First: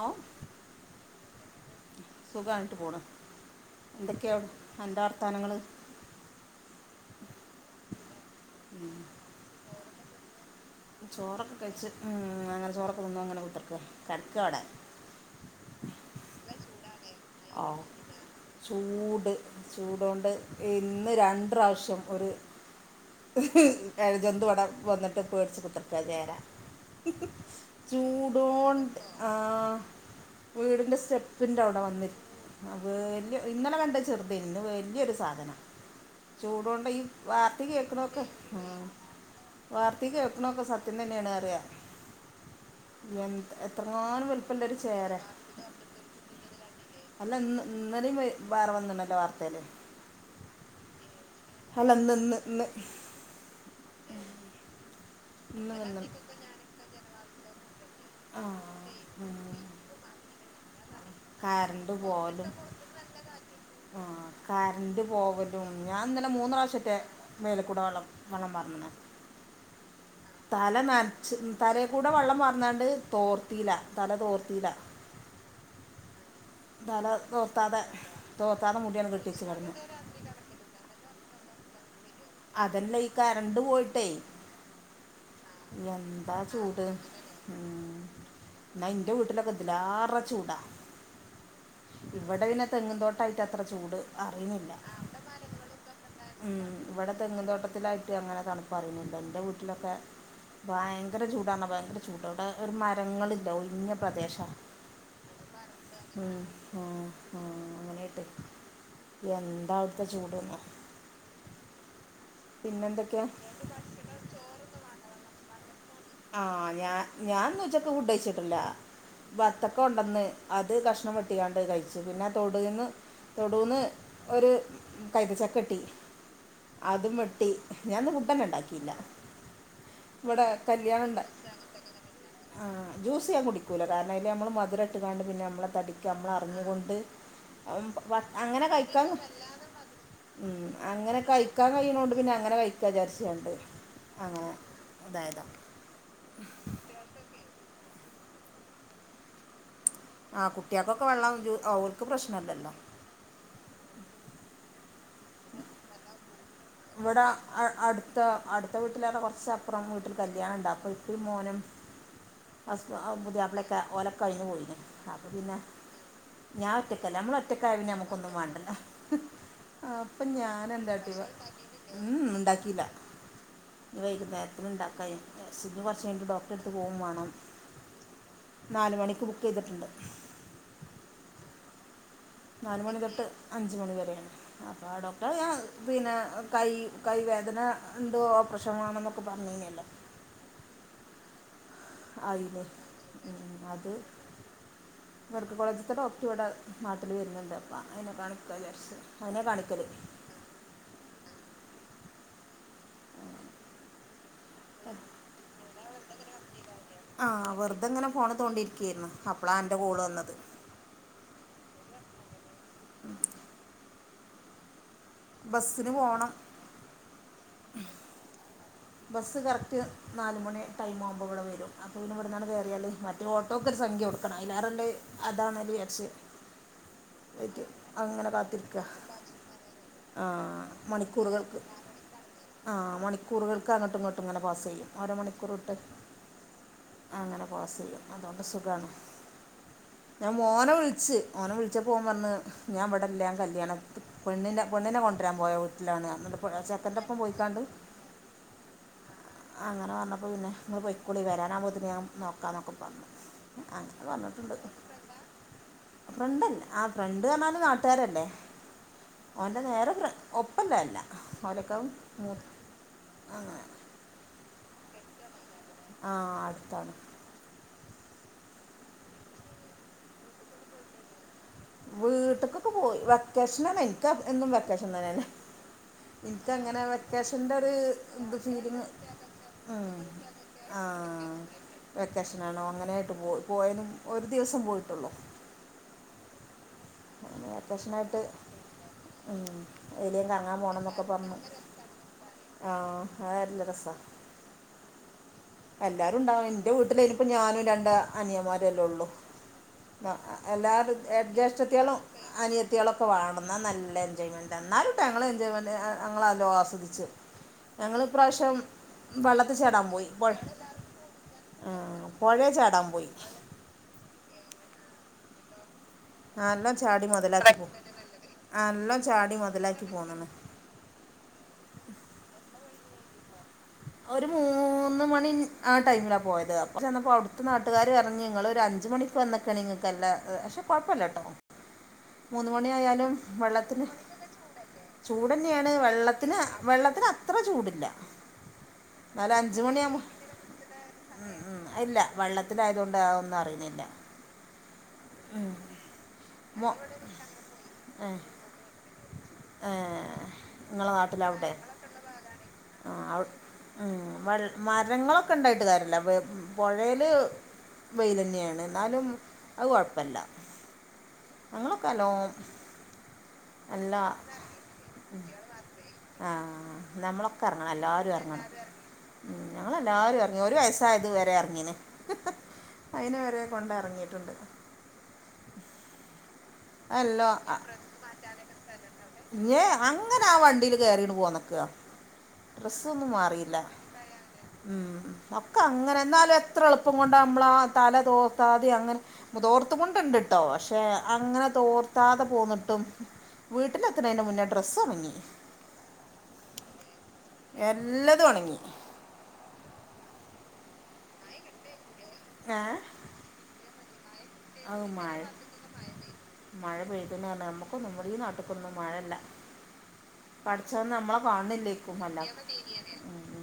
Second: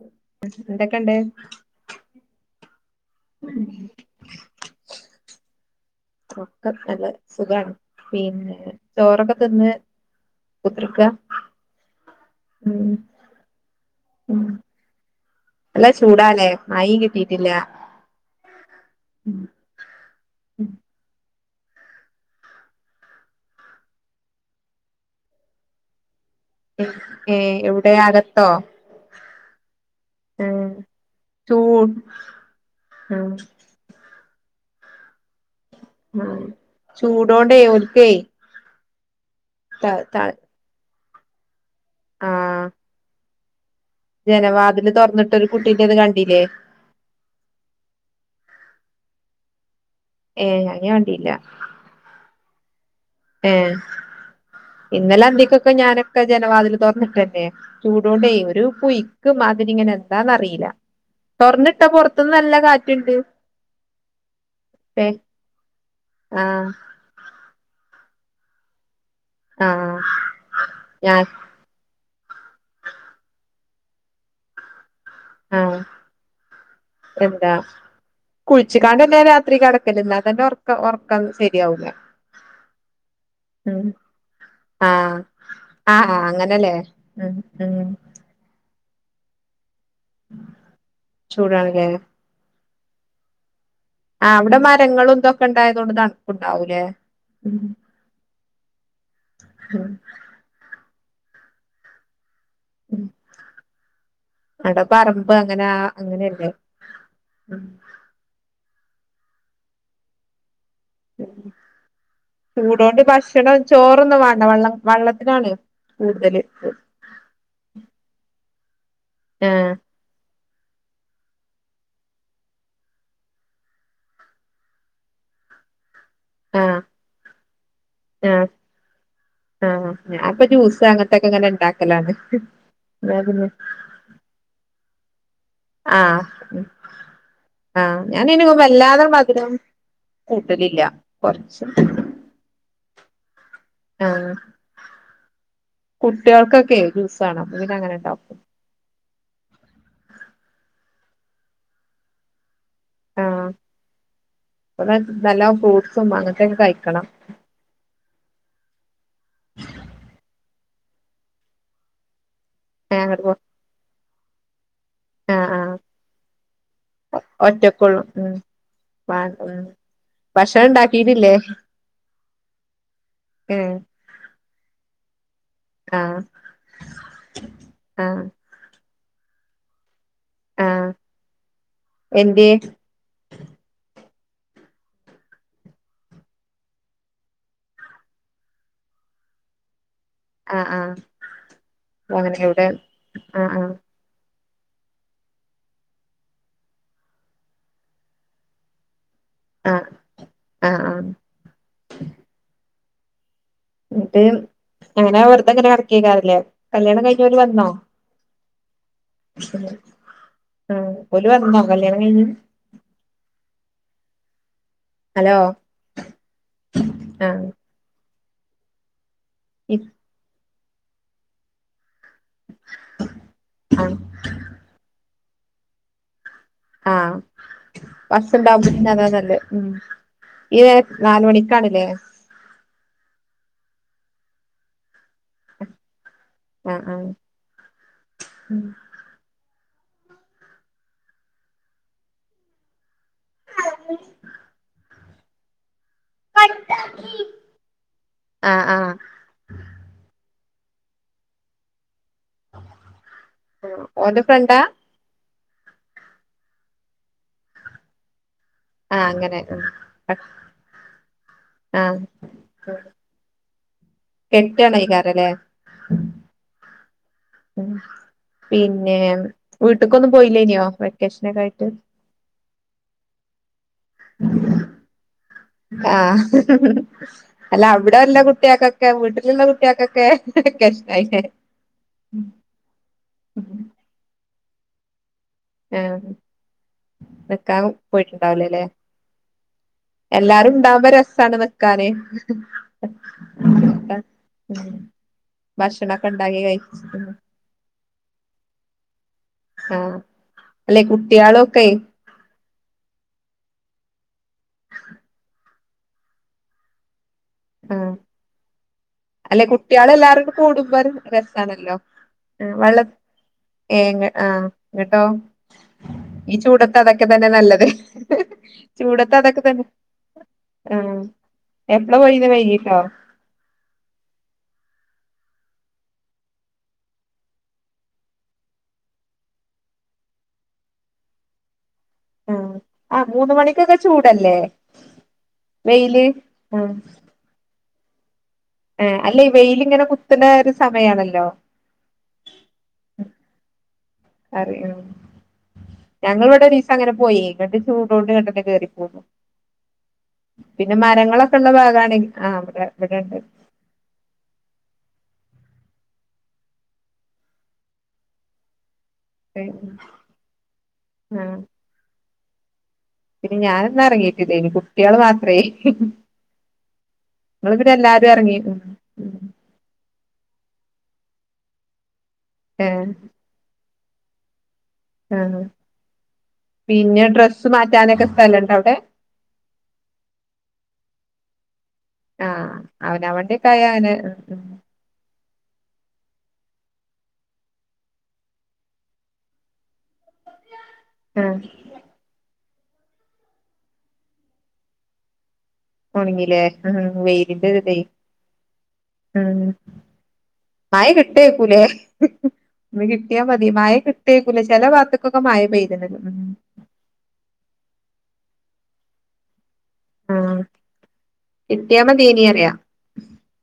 ഹേ. ന്തെക്കെണ്ട്? സുഖായ്ട്ട് പോണ് ഉം എന്തൊക്കെ അൻ്റെ വർതാനങ്ങള്? ഒക്കെ നല്ലത് സുഖാണ് പിന്നെ ചോറൊക്കെ തിന്ന് കുത്തർക്കാ? ചോറക്കെ കയ്ച്ച് ഉം അങ്ങനെ ചോറൊക്കെ തിണങ്ങനെ കുത്തർക്ക കടക്ക ഉം വടെ നല്ല ചൂടാലേ മഴിം കിട്ടി ആവു ചൂട് ചൂടൊണ്ട് ഇന്ന് രണ്ട് പ്രാശ്യം ഒര് എഴജന്തു അടെ വന്നിട്ട് പേട്ച്ച് കുത്തിർക്കാ ചേരാ ഏ എവിടെ അകത്തോ ചൂടോണ്ട് ആഹ് ഏ വീടിന്റെ ചൂ സ്റ്റെപ്പിൻന്റെ അവിടെ ഉം വന്നി അത് വല്യ ഇന്നലെ കണ്ട ചെറുതെയ്നി ഇന്ന് വലിയൊരു സാധനം ഉം ചൂടോണ്ട ഈ ചൂടോണ്ടേ വാർതി ഓൽക്കേ കേക്ക്ണൊക്കെ ഉം ത വാർത്തി കേക്ക്ണൊക്കെ സത്യം തന്നെയാണ് റിയ ആഹ് എൻ എത്രങ്ങാനു വലുപ്പല്ലൊരു ചേര കുട്ടിന്റെത് കണ്ടില്ലേ അല്ല ഇന്ന് ഇന്നലെയും വെ വേറെ വന്നിണല്ലോ വാർത്തേല് ഏഹ് അത് ഞൻ കണ്ടില്ല അല്ലന്ന്ന്ന് ഇന്ന് ഏഹ് ഇന്നലെ അന്തിക്കൊക്കെ ഇന്ന് വന്നു ഞാനൊക്കെ ജനവാതിൽ തൊറന്നിട്ടന്നെയ ചൂടോടെ ആ ഒരു പുയ്ക്ക് മാതിരിങ്ങനെ എന്താന്നറിയില്ല തൊർന്നിട്ടാ കറണ്ട് പൊറത്ത്ന്ന് നല്ല കാറ്റുണ്ട് ആഹ് കർന്റ് പോകലും ഞാൻ ഇന്നലെ മൂന്ന് ആഹ് പ്രാവശ്യ മേലേക്കൂടെ വ വെള്ളം പാർന്ന്ണ് ആഹ് തല ഞാൻ നൻച്ച് തലേക്കൂടെ വെള്ളം പാർന്നാണ്ട് തോർത്തിയില്ല തല തോർത്തില്ല ആഹ് തല എന്താ തോർത്താതെ തോർത്താതെ മുടിയാണ് കുളിച്ചിക്കാണ്ട്ന്നെ കെട്ടിച്ച് രാത്രി കിടന്നു കിടക്കല് ന്നാതന്നെ ഉറ ഉറക്കാന്ന് ശരിയാവുല അതന്നെ ഈ കറണ്ട് പോയിട്ടേ ആഹ് ആഹ് ആഹ് എന്താ അങ്ങനെല്ലേ ചൂട് ഉം എന്നാ എന്റെ വീട്ടിലൊക്കെ ഇതിലാറെ ചൂടാ ചൂടാണ്ലേ ഇവിടെ പിന്നെ തെങ്ങുംന്തോട്ടമായിട്ട് അത്ര ചൂട് ആഹ് അവിടെ അറിയുന്നില്ല മരങ്ങളു ന്തൊക്കെ ഉണ്ടായതോണ്ട് തണുപ്പ് ഉം ണ്ടാവൂലേ ഇവിടെ തെങ്ങന്തോട്ടത്തിലായിട്ട് അങ്ങനെ തണുപ്പറിയുന്നുണ്ട് എൻ്റെ ഉം വീട്ടിലൊക്കെ ഭയങ്കര ചൂടാണ ഭയങ്കര ചൂടാ അവിടെ ഒരു ഉം മരങ്ങളില്ല ഒഴിഞ്ഞ പ്രദേശാ അവടെ പറമ്പ് അങ്ങനെ ഉം അങ്ങനെയല്ലേ ആഹ് ഉം ആഹ് അങ്ങനെട്ട് എന്താ അടുത്തെ ചൂട്ന്ന് ഉ ചൂടോണ്ട് പിന്നെന്തൊക്കെയാ ഭക്ഷണം ചോറൊന്നും വേണ്ട വള്ളം വെള്ളത്തിനാണ് ആഹ് ഞാൻ ഞാൻന്ന് ഉച്ചക്ക് ഫുഡഴിച്ചിട്ടില്ല ആഹ് ബത്തക്കെ ഉണ്ടന്ന് അത് കഷ്ണം വെട്ടിക്കാണ്ട് കഴിച്ച് പിന്നെ തൊടുന്ന് തൊടുന്ന് ഒര് കൈതച്ചക്ക കിട്ടി ആഹ് അതും വെട്ടി ഞൻന്ന് ആഹ് ഫുഡന്നെ ഉണ്ടാക്കിയില്ല ആഹ് ഞാൻപ്പൊ ഇവിടെ കല്യാണം ഉണ്ടാ അങ്ങനത്തൊക്കെ ഇങ്ങനെ ഉണ്ടാക്കലാണ് പിന്നെ കാരണതിൽ നമ്മൾ മധുര ഇട്ടുകാണ്ട് പിന്നെ നമ്മെ ടിക്ക ആഹ് നമ്മളറിഞ്ഞൊണ്ട് ആഹ് ഞാനയ്ന് അങ്ങനെ വല്ലാതെ കഴിക്കന്ന് മധുരം ഉം കൂട്ടലില്ല അങ്ങനെ കൊറച്ച് കഴിക്കാൻ കഴിയണണ്ട് പിന്നെ അങ്ങനെ കഴിക്കാ ജാർച്കാണ്ട് ആഹ് അങ്ങനെ അതായത കുട്ടികൾക്കൊക്കെ ജൂസ്ണ് ഇങ്ങന അങ്ങനെ ഉണ്ടാവും ആഹ് കുട്ടികൾക്കൊക്കെ വെള്ളം അവൾക്ക് പ്രശ്നംല്ലല്ലോ? ആഹ് അടെ നല്ല ഫ്രൂട്ട്സും അങ്ങനത്തെയക്കെ കഴിക്ക ഇവിടെ അടുത്ത് അടുത്ത വീട്ടിലടെ കൊർച്ചപ്പുറം വീട്ടിൽ കല്യാണണം ഉണ്ടപ്പ പി മോനും ഹസ് അങ്ങട്ട് പോ പുതിയാപ്പളൊക്കെ ഓലെക്കെ അയ്ന് പോയിനിം അപ്പ ആഹ് പിന്നെ ആഹ് ഞാൻ ഒറ്റക്കല്ല നമ്മള ഒറ്റക്കായ പിന്നെ ഒറ്റക്കൊള്ളു ഉം ഞമ്മക്കൊന്നും മാണ്ടല്ലോ വാ ഉം അപ്പൊ ഭക്ഷണം ഞാൻ എന്താട്ടി [unintelligible] ഉം ഉണ്ടാക്കിയില്ല ഏഹ് ഇത് വൈകുന്ന നേരത്തിന് ഉണ്ടാക്ക വിജാരിച്ച് ഞ്ഞ് ആഹ് കൊർചൈഞ്ഞിട്ട് ഡോക്ടറെടുത്ത് പോകുമാണം ആഹ് നാല് മണിക്ക് ബുക്ക് ചെയ്തിട്ടുണ്ട് ആഹ് എന്ത്യോ രണ്ട് മണി തൊട്ട് അഞ്ച് മണിവരെ അപ്പൊ ഡോക്ടർ ഞാൻ പിന്നെ കൈ കൈ വേദന ണ്ട് ഓപ്പറേഷൻ വാണ പറഞ്ഞിനില്ല? ആഹ് ആഹ് അങ്ങനെ അതിന് ഇവിടെ ആഹ് ആഹ് മെഡിക്കൽകോളേജത്തെ ഡോക്ടർ ഇവിടെ നാട്ടിൽ വരുന്നുണ്ട് അപ്പ അതിനെ കാണികാ വിജാരിച്ച്അതിനെ കാണിക്കല് ആഹ് ആഹ് ആഹ് എന്നിട്ട് അങ്ങനെ വെർതെങ്ങനെകടകൈകാരവലേ? ആഹ് വെറുതെങ്ങനെ ഫോണ തോണ്ടിരിക്കയരുന്നു അപ്പളാ അന്റെ കോള് വന്നത് ആഹ് ഓല് വന്നോ കല്യാണം കഴിഞ്ഞ് ഹലോ ബസ്സിന് പോകണം ആഹ് ബസ്സ് ഇ കറക്റ്റ് നാല് മണി ടൈം ആകുമ്പോഇവടെ വരും. അപ്പൊ ഇന്ന ഇവിടുന്നാണ് കയറിയാലേ മറ്റേ ഓട്ടോക്കെഒരു ആഹ് സംഖ്യ കൊടുക്കണം അയ്ലാറനല്ലണ്അതാണ് വിജാരിച്ച് ആഹ് പറ്റ അങ്ങനെ ബസ്ണ്ടാവുമ്പോ കാത്തിരിക്ക പിന്നെ അതാ നല്ലെ ഉം ഈ ആഹ് നാല് മണിക്കൂറുകൾക്ക് മണിക്കാണ്ല്ലേ ആഹ് മണിക്കൂറുകൾക്ക് അങ്ങോട്ടും ഇങ്ങോട്ടും ഇങ്ങനെ പാസ് ചെയ്യും ഓരോ മണിക്കൂറ വിട്ട് ആഹ് ആഹ് അങ്ങനെ പാസ് ചെയ്യും അതുകൊണ്ട് സുഖണ് ഞാൻ മോനെ വിളിച്ച് ഓന വിളിച്ചാ ഓൻപറഞ്ഞ ഞാൻ ഇവിടെ എല്ലാം കല്യാണം പണ്ണിനെ പണ്ണിനെ കൊണ്ടരാൻ പോയ വിലാണ് എന്നി ചെക്കൻ്റ ഒപ്പം പോയിക്കാണ്ട് ആഹ് ആഹ് അങ്ങനെ പറഞ്ഞപ്പോൾ പിന്നെ ഇങ്ങള്പൊക്കൊളി വരാൻ ആഹ് കുമ്പോത്തിന് നോക്കാ എന്നൊക്കെ പറഞ്ഞു അങ്ങനെ ഓന്റെ പർഞ്ഞിട്ടുണ്ട്. ഫ്രണ്ടാ ഫ്രണ്ടല്ലെ ആഹ് ഫ്രണ്ട് പറഞ്ഞാലും നാട്ടുരെല്ലേ ആഹ് അങ്ങനെ ഓന്റെ നേരെ ആഹ് ഒപ്പല്ലല്ല ഓനക്കാ ആഹ് മൂത്ത അങ്ങനെ അടുത്തണെകാരല്ലേ ആഹ് അടുത്താണ് ഉം പിന്നെ വീട്ടക്കൊന്നും പോയില്ലയിനിയാ വെക്കേഷനക്കെ ആയിട്ട് വീട്ടക്കൊക്കെ പോയി വെക്കേഷനാണ് എനിക്ക് എന്നും വെക്കേഷൻ തന്നെ അല്ലെ ആഹ് അല്ല ഒരു അവിടെല്ല ഇത് ഫീലിങ് കുട്ടിയക്കൊക്കെ വീട്ടിലുള്ള കുട്ടികൾക്കൊക്കെ ആ വെക്കെഷൻ അല്ലേ വെക്കേഷനാണോ അങ്ങനൊയിട്ട് പോയി പോയാലും ഒരു ദിവസം പോയിട്ടുള്ളോ ആഹ് അങ്ങനെ നിക്കാൻ വെക്കേഷനായിട്ട് പോയിട്ടുണ്ടാവില്ലലേ എവിടെയും എല്ലാരും കറങ്ങാൻ പോകണം ഇണ്ടാവുമ്പോ എന്നൊക്കെ രസാണ് പറഞ്ഞു നിക്കാനെ ആ ഉം ഭക്ഷണൊക്കെ എല്ലാരും ഉണ്ടാക്കി ഉണ്ടാവും ഇന്റെ കഴിച്ച് വീട്ടിലനിപ്പോ ഞാനും രണ്ട് അനിയന്മാരല്ലേ ഉള്ളു ആഹ് അല്ലെ എല്ലാവരും ജേഷ്ട്ട കുട്ടികളൊക്കെ അനിയത്തികളൊക്കെ വാണംന്ന നല്ല എൻജോയ്മെന്റ് ന്നാലും എൻജോയ്മെന്റ്. ഞങ്ങളല്ലോ ആസ്വദിച്ചു ആഹ് ഞങ്ങള് ഈ പ്രാവശ്യം അല്ലെ കുട്ടികള് എല്ലാവാരും കൂടുമ്പോ ഒരു ആ, രസാണല്ലോ പുഴയിൽ വള്ള ചാടാൻ പോയി ഏ ആങ്ങട്ടോ ഈ നല്ല ചൂടത്ത് അതൊക്കെ ചാടി തന്നെ മുതലാക്കി നല്ലത് പോകും നല്ല ചൂടത്ത് ചാടി അതൊക്കെ തന്നെ മുതലാക്കി പോകുന്നു ആഹ് എപ്പളാ പൊയ് വൈകിട്ടോ ഒരു മൂന്ന് മണി ആഹ് ടൈമിലാ പോയത് അപ്പൊ ചെന്നപ്പോ അവ്ടുത്തെ നാട്ടുകാര് പറഞ്ഞ നിങ്ങള് ഒരു അഞ്ച്മണി ഇപ്പ വന്നൊക്കന്നൊക്കെയാണ് നിങ്ങൾക്ക്ല്ല പക്ഷെ കുഴപ്പല്ല ട്ടോ ആഹ് ആഹ് മൂന്ന് മണിക്കൊക്കെ ചൂടല്ലേ ചൂട്ന്നെയാണ് വെയില് വെള്ളത്തിന് ആഹ് വെള്ളത്തിന് അത്ര ചൂട്ല്ല അല്ലേ വെയിലിങ്ങനെ കുത്ത് ണെ ഒരു സമയാണല്ലോ അഹ് ഇല്ല വെള്ളത്തിലായതുകൊണ്ട് ഒന്നും അറിണില്ല കരയുണു ഞങ്ങ മോ ഇവിടെനിസ് അങ്ങനെ പോയി ങ്ങട്ട് ചൂടോണ്ട് ഇങ്ങട്ടന്നെ കയറി പോന്നു ഏഹ് പിന്നെ മരങ്ങളൊക്കെ ഉള്ള ഭാഗണങ്കി ആഹ് ഇവിടെ ഇവിടെണ്ട് ഉം മരങ്ങളൊക്കെ ഉണ്ടായിട്ട് കാര്യല്ല പുഴേല് വെയ്ലെന്നെണ് എന്നാലും ആഹ് നങ്ങൾക്കെല്ലോ പിന്നെ ഞാനൊന്നും എറങ്ങീട്ടില്ലയ്ന്നു കുട്ടേള് മാത്രേ ആഹ് നമ്മളൊക്കെ നിങ്ങള് എറങ്ങണം പിന്നെ എല്ലാരും ഇറങ്ങി എറങ്ങണം ഉം ഉം ഞങ്ങെല്ലാരും ഇറങ്ങി ഒരു വയസായത് വരെ ഇറങ്ങീന്ന് ഏ ഇപ്പണ്ടറങ്ങിയിട്ടുണ്ട് ആഹ് പിന്നെ അതല്ലോ ഡ്രസ്സ് മാറ്റാനൊക്കെ സ്ഥലണ്ട് അവിടെ ഞ അങ്ങനെ ആഹ് വണ്ടിൽ കേറീണ്ട് പോന്നക്കാ ആഹ് അവന അവണ്ടി തായൻ ഉം ഒക്കെ അങ്ങനെ എന്നാലും എത്ര എളുപ്പം കൊണ്ട നമ്മള തല തോതാ ദി അങ്ങനെ മുതോർത്ത് മുണ്ട്ണ്ട്ട്ടോ പക്ഷെ ആ അങ്ങനെ തോർത്താതെ പോന്നിട്ടും വീട്ടിലെത്ത് എത്തണേന്റെ മുന്നേ ഡ്രസ്സ് ഉണങ്ങി ഒണങ്ങി ലേ. ഉം വെയിലിന്റെ ഒര്തെയ് എല്ലതും ഉണങ്ങി ഉം മയ കിട്ടേക്കുലേ ഏ ഇന്ന് കിട്ടിയാ മതി. മഴ കിട്ട്വേക്കുലേ. ചെല ഭാത്ത്ക്കൊക്കെ മഴ പെയ്ത്ണ് ഉം മഴ പെയ്ത്ണ്പർഞ്. നമ്മുക്കൊന്നും ഈ നാട്ട്ക്കൊന്നും മഴല്ല. ആ പഠച്ചോൻ നമ്മളെ കിട്ടിയാ കാൺണില്ലേക്കും മതിയേനി അല്ലാ, പറയാ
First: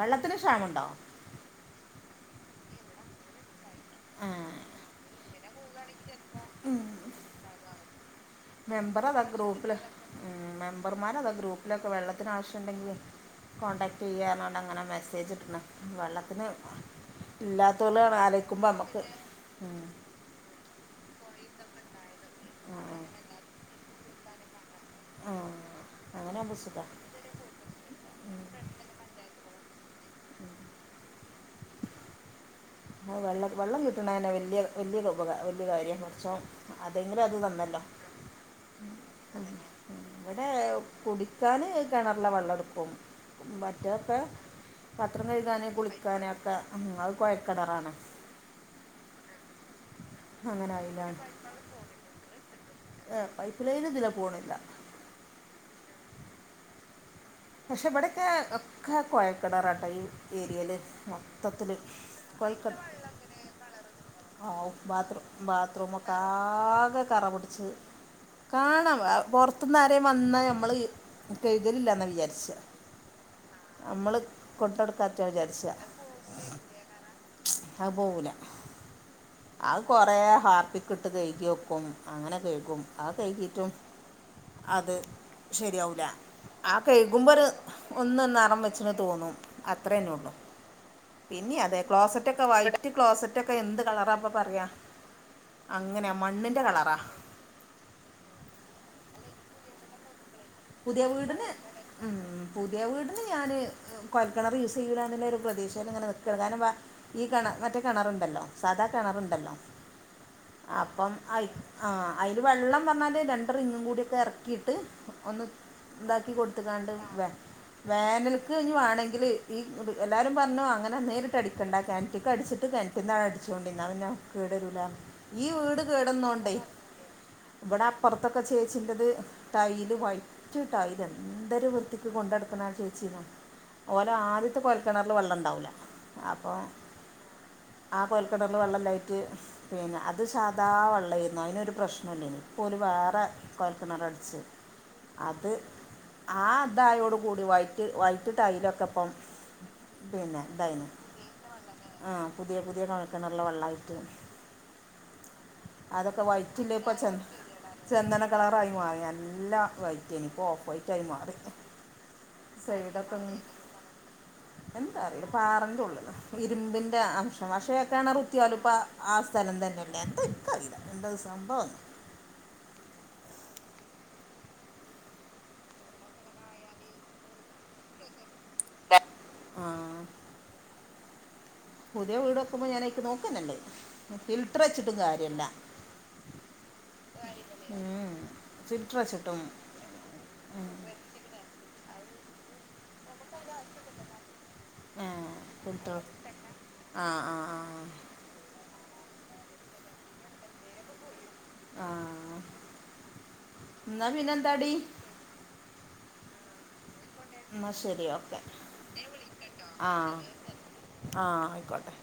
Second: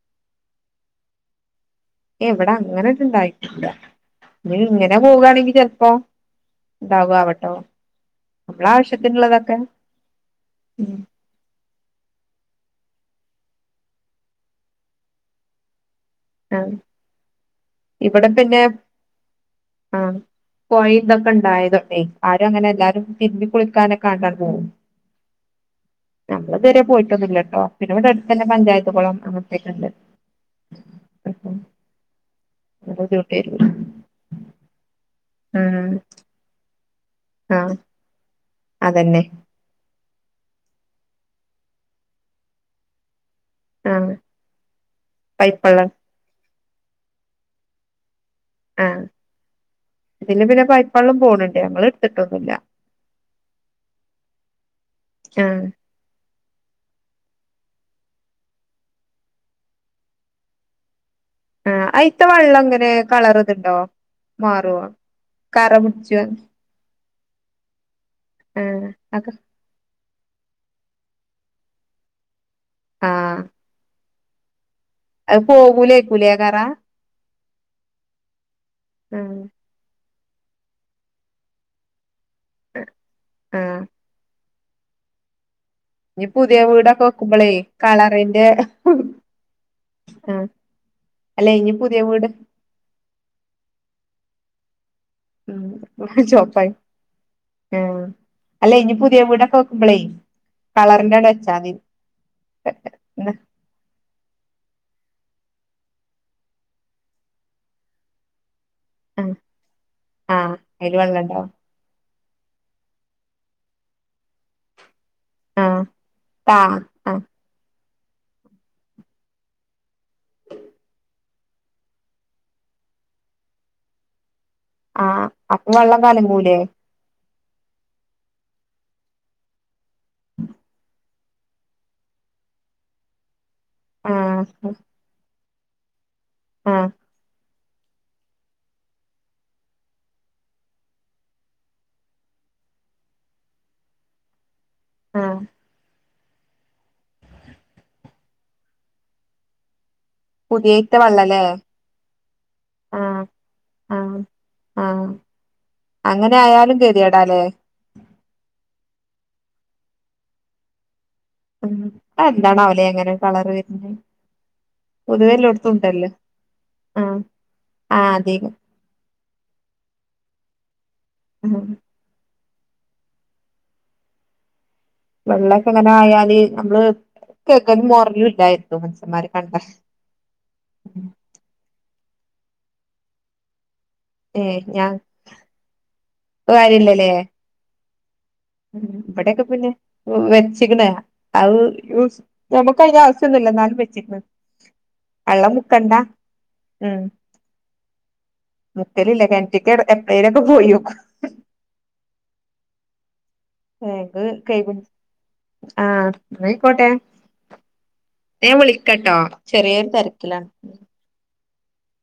വെള്ളത്തിന് ക്ഷാമണ്ടൊ? ഏയ് ഇവടെ അങ്ങനെ ട്ട് ഇണ്ടായിട്ടൂല. ഏഹ് ഇനിഇങ്ങനെ പോവാണെങ്കി ചെൽപ്പം ണ്ടാവോ ആവട്ടോ മെമ്പറതാ ഗ്രൂപ്പില് ഉം ഉം മെമ്പർമാരതാ ഗ്രൂ പ്പ്ലൊക്കെ വെള്ളത്തിന് ആവശ്യണ്ടെങ്കി കോൺടാക്ട് ചെയ്യാ ർഞ്ഞാണ്ട് അങ്ങനെ മെസ്സേജ് ഇട്ട്ണ്. വെള്ള ത്തിന് ആഹ് ഇല്ലാതോലെ ണ് ഇവിടെ പിന്നെ ആലോയിക്കുമ്പം അമക്ക് പൊഴിം ഇതൊക്കെ ഉണ്ടായതോണ്ടെ ആരും അങ്ങനെ ആഹ് എല്ലാരും തിരുമ്പികുളിക്കാനൊക്കെ ആണ്ടണ്ട് പോവും. ആഹ് അങ്ങനെയാകുമ്പോ നമ്മള്തുവരെ സുഖാ പോയിട്ടൊന്നുല്ലട്ടോ. പിന്നെ ഇവടെ അടുത്തന്നെ പഞ്ചായത്തുകൊളം അങ്ങനത്തേക്ണ്ട്. അത് ബുദ്ധിമുട്ട് വെള്ളം വരൂല വെള്ളം കിട്ടണന്നെ വലിയ വല്യൊരു ഉപകാ വല്യ ഉം കാര്യാ പടച്ചോൻ അതേങ്കിലും അത് ആഹ് തന്നല്ലോ. അതന്നെ ഇവടെ കുടിക്കാന് കെണറിലെ വെള്ള ട്ക്കും. ആഹ് മറ്റതൊക്കെ പാത്രം കഴികാന് പൈപ്പള്ളം കുളിക്കാന് ഒക്കെ അത് കുഴൽ ക്കണറാണ് ആഹ്. ഇതിന് പിന്നെ അങ്ങനെ പൈപ്പള്ളും പോണ് ണ്ട്. ഞങ്ങള് ഇട്ത്തിട്ടൊന്നുല്ല ഏഹ് പൈപ്പ് ലൈന് ഇതിലെ പോണില്ല. ആഹ് പഷെ ഇവടൊക്കെ ഒക്കെ കൊഴൽകെണറാട്ടോ ഈ ഏരിയേല് മൊ ആഹ്. അയ്ത്ത വെള്ളം ങ്ങനെ കളറ്ത്ണ്ടോ? ആവു. ബാത്‌റൂ പിടിച്ചോ ബാത്രൂമൊക്കാകെ കറ പുട്ച്ച്, ആഹ് കാണാൻ വ പൊർ ത്ത്ന്നാരേം വന്നാ നമ്മൾ കഴ്കലില്ലാ ന്ന വിചാരിച്ച. ആഹ് നമ്മള് കൊണ്ടട്ക്കായിട്ട അത് വിചാര്ച്യാ. പോകൂലേക്കൂലേ കറ അഹ് പോവൂല. ഉം അത് കൊറെ ഹാർപ്പിക്ക്ട്ട് കഴുകിയേക്കും അങ്ങനെ കഴ് ക്കും ആ കഴ്കീട്ടും ആഹ് അത് ശരിയാവൂ ഇനി പുതിയ വീടൊക്കെവെക് മ്പൊര് ഒന്നൊന്ന് നറം ബെച്ച്ണ് തോന്നും. അത്രന്നെ ഒള്ളു. ആഹ് അല്ല പിന്നി ഇനി അതെ. പുതിയ വീട് ക്ലോസറ്റൊക്കെ വൈറ്റ് ക്ലോസറ്റൊക്കെ എന്ത് കളറാ പ്പ പറ്യ. അങ്ങനെ മണ്ണ്ന്റെ കളറാ. ഏഹ്. അല്ല ഇനി പുതിയ വീടൊക്കെ വെക്കുമ്പളേ പുതിയ കളറിന്റെ അവിടെ വീടിന് വെച്ചാതി മ് പുതിയ വീടിന് ഞാന് കൊയൽകെണർ യൂസെയ്യൂല ന്നുള്ളൊരു പ്രതീശേല്ങ്ങനെ നിക്കാണ്. കാരണം വ ഈ കിണ മറ്റേ കെണറ്ണ്ടല്ലോ സാദാ കിണറ്ണ്ടല്ലോ ആഹ് അയില് അപ്പം വെള്ളം അയ് ഇണ്ടാവും ആഹ് അയ്ല് വെള്ളം പറഞ്ഞാല് രണ്ട് റിങ്ങും കൂടിയൊക്കെ എർക്കീട്ട് ഒന്ന് ആഹ് ഇതാക്കി താ കൊടുത്ത് ക്കാണ്ട് ആഹ് വേ വേനൽക്ക് ഞ് വേണങ്കിൽ ഈ എല്ലാരും പർഞ്ഞു അങ്ങനെ നേരിട്ട് അടിക്കണ്ട കെൻറ്റ്ക്കട്ച്ച് ട്ട് കെൻറ്റ്ന്നാണ്ടട്ച്ചോണ്ടി ന്നാ പിന്നെ കേടരൂല ആഹ് ഈ അപ്പൊ വീട് വെള്ളം കേടന്നോണ്ടേ കലങ്ങൂലേ ഇവടെ അപ്പൊർത്തൊക്കെ ചേച്ചിന്റെത് ടൈല് വൈ റ്റ് ടൈല് എന്തര് വൃത്തിക്ക് കൊണ്ടടുക്ക്ണാ ചേച്ചി ന്നൊ ഓലാദ്യത്തെ ആഹ് കൊയൽകെണ ള് വള്ളണ്ടാവൂല. അപ്പം ആഹ് ആ കൊയൽകെണർല് വെള്ളല്ലായിട്ട് പിന്നെ അത് സാദാ വെള്ളേര്ന്നു. അയ്‌നൊരു പ്രശ്നൂല്ലേനി. ഇപ്പോല് വേറെ കൊഴൽകിണറട്ച് ആഹ് അത് ആ ദാ യോടു കൂടി വൈറ്റ് വൈറ്റ് ടൈലൊക്കെപ്പം പിന്നെ തായ്ന് പുതിയത്തെ വെള്ളല്ലേ ആഹ് പുതിയ പുതിയ ആഹ് കൊയൽകെണർലെ വെള്ളായിട്ട് ആഹ് ആഹ് അങ്ങനായാലും കെത്യേടാലേ ചെന്ദന കളറായി മാറി. നല്ല വൈറ്റെനി ഇപ്പോ ഓഫ് വൈറ്റായി മാറീന്. അഎന്താണാവലെ അങ്ങനെ കളർ വര്നെ എന്താറില പാറന്റുള്ള്ലോ ഇരുമ്പിന്റെ ആഹ് അംശം പഷേ ആഹ് അതെ കെണറുത്യാലും പ്പ ആ സ്ഥലം തന്നെല്ലേ എന്ത ൻകറീല എന്ത ഉം സംഭവംന്ന് വെള്ളൊക്കെ ങ്ങനായാല് നമ്മള് കെക്കലും മോർലും ല്ലായിരുന്നു മരുകണ്ട ആ പുത്യേ വീടെക്കുമ്പോ ഞാനയ്ക്ക് നോക്കന്നെല്ലേ ഏ ഫിൽട്ടർ ച്ചിട്ടും ഞങ്ങക്ക് കാര്യല്ല മ്മ് വിടൊക്കെ പിന്നെ വെച്ചിക്ണ് അഹ് നമ്മക്കയ്ന്റാ ന്നില്ല ന്നാലും വെച്ചിക്ണ് ആ വള്ളം മുക്കണ്ട ഫിൽറ്റർ മ് ആ ആ മുക്കലില്ല കന്റ്ക്ക എട് എപ്പേലൊക്കെ പോയോക്കും ആഹ് ന്നാ പിന്നെന്താ ടി ആഹ് ന്നയ്ക്കോട്ടെ എന്നാൽ ശരി ഓക്കെ ഞാ വിളിക്കട്ടോ ചെറ്യോര് തെര്ക്കിലാണ് ആഹ് അയ്ക്കോട്ടെ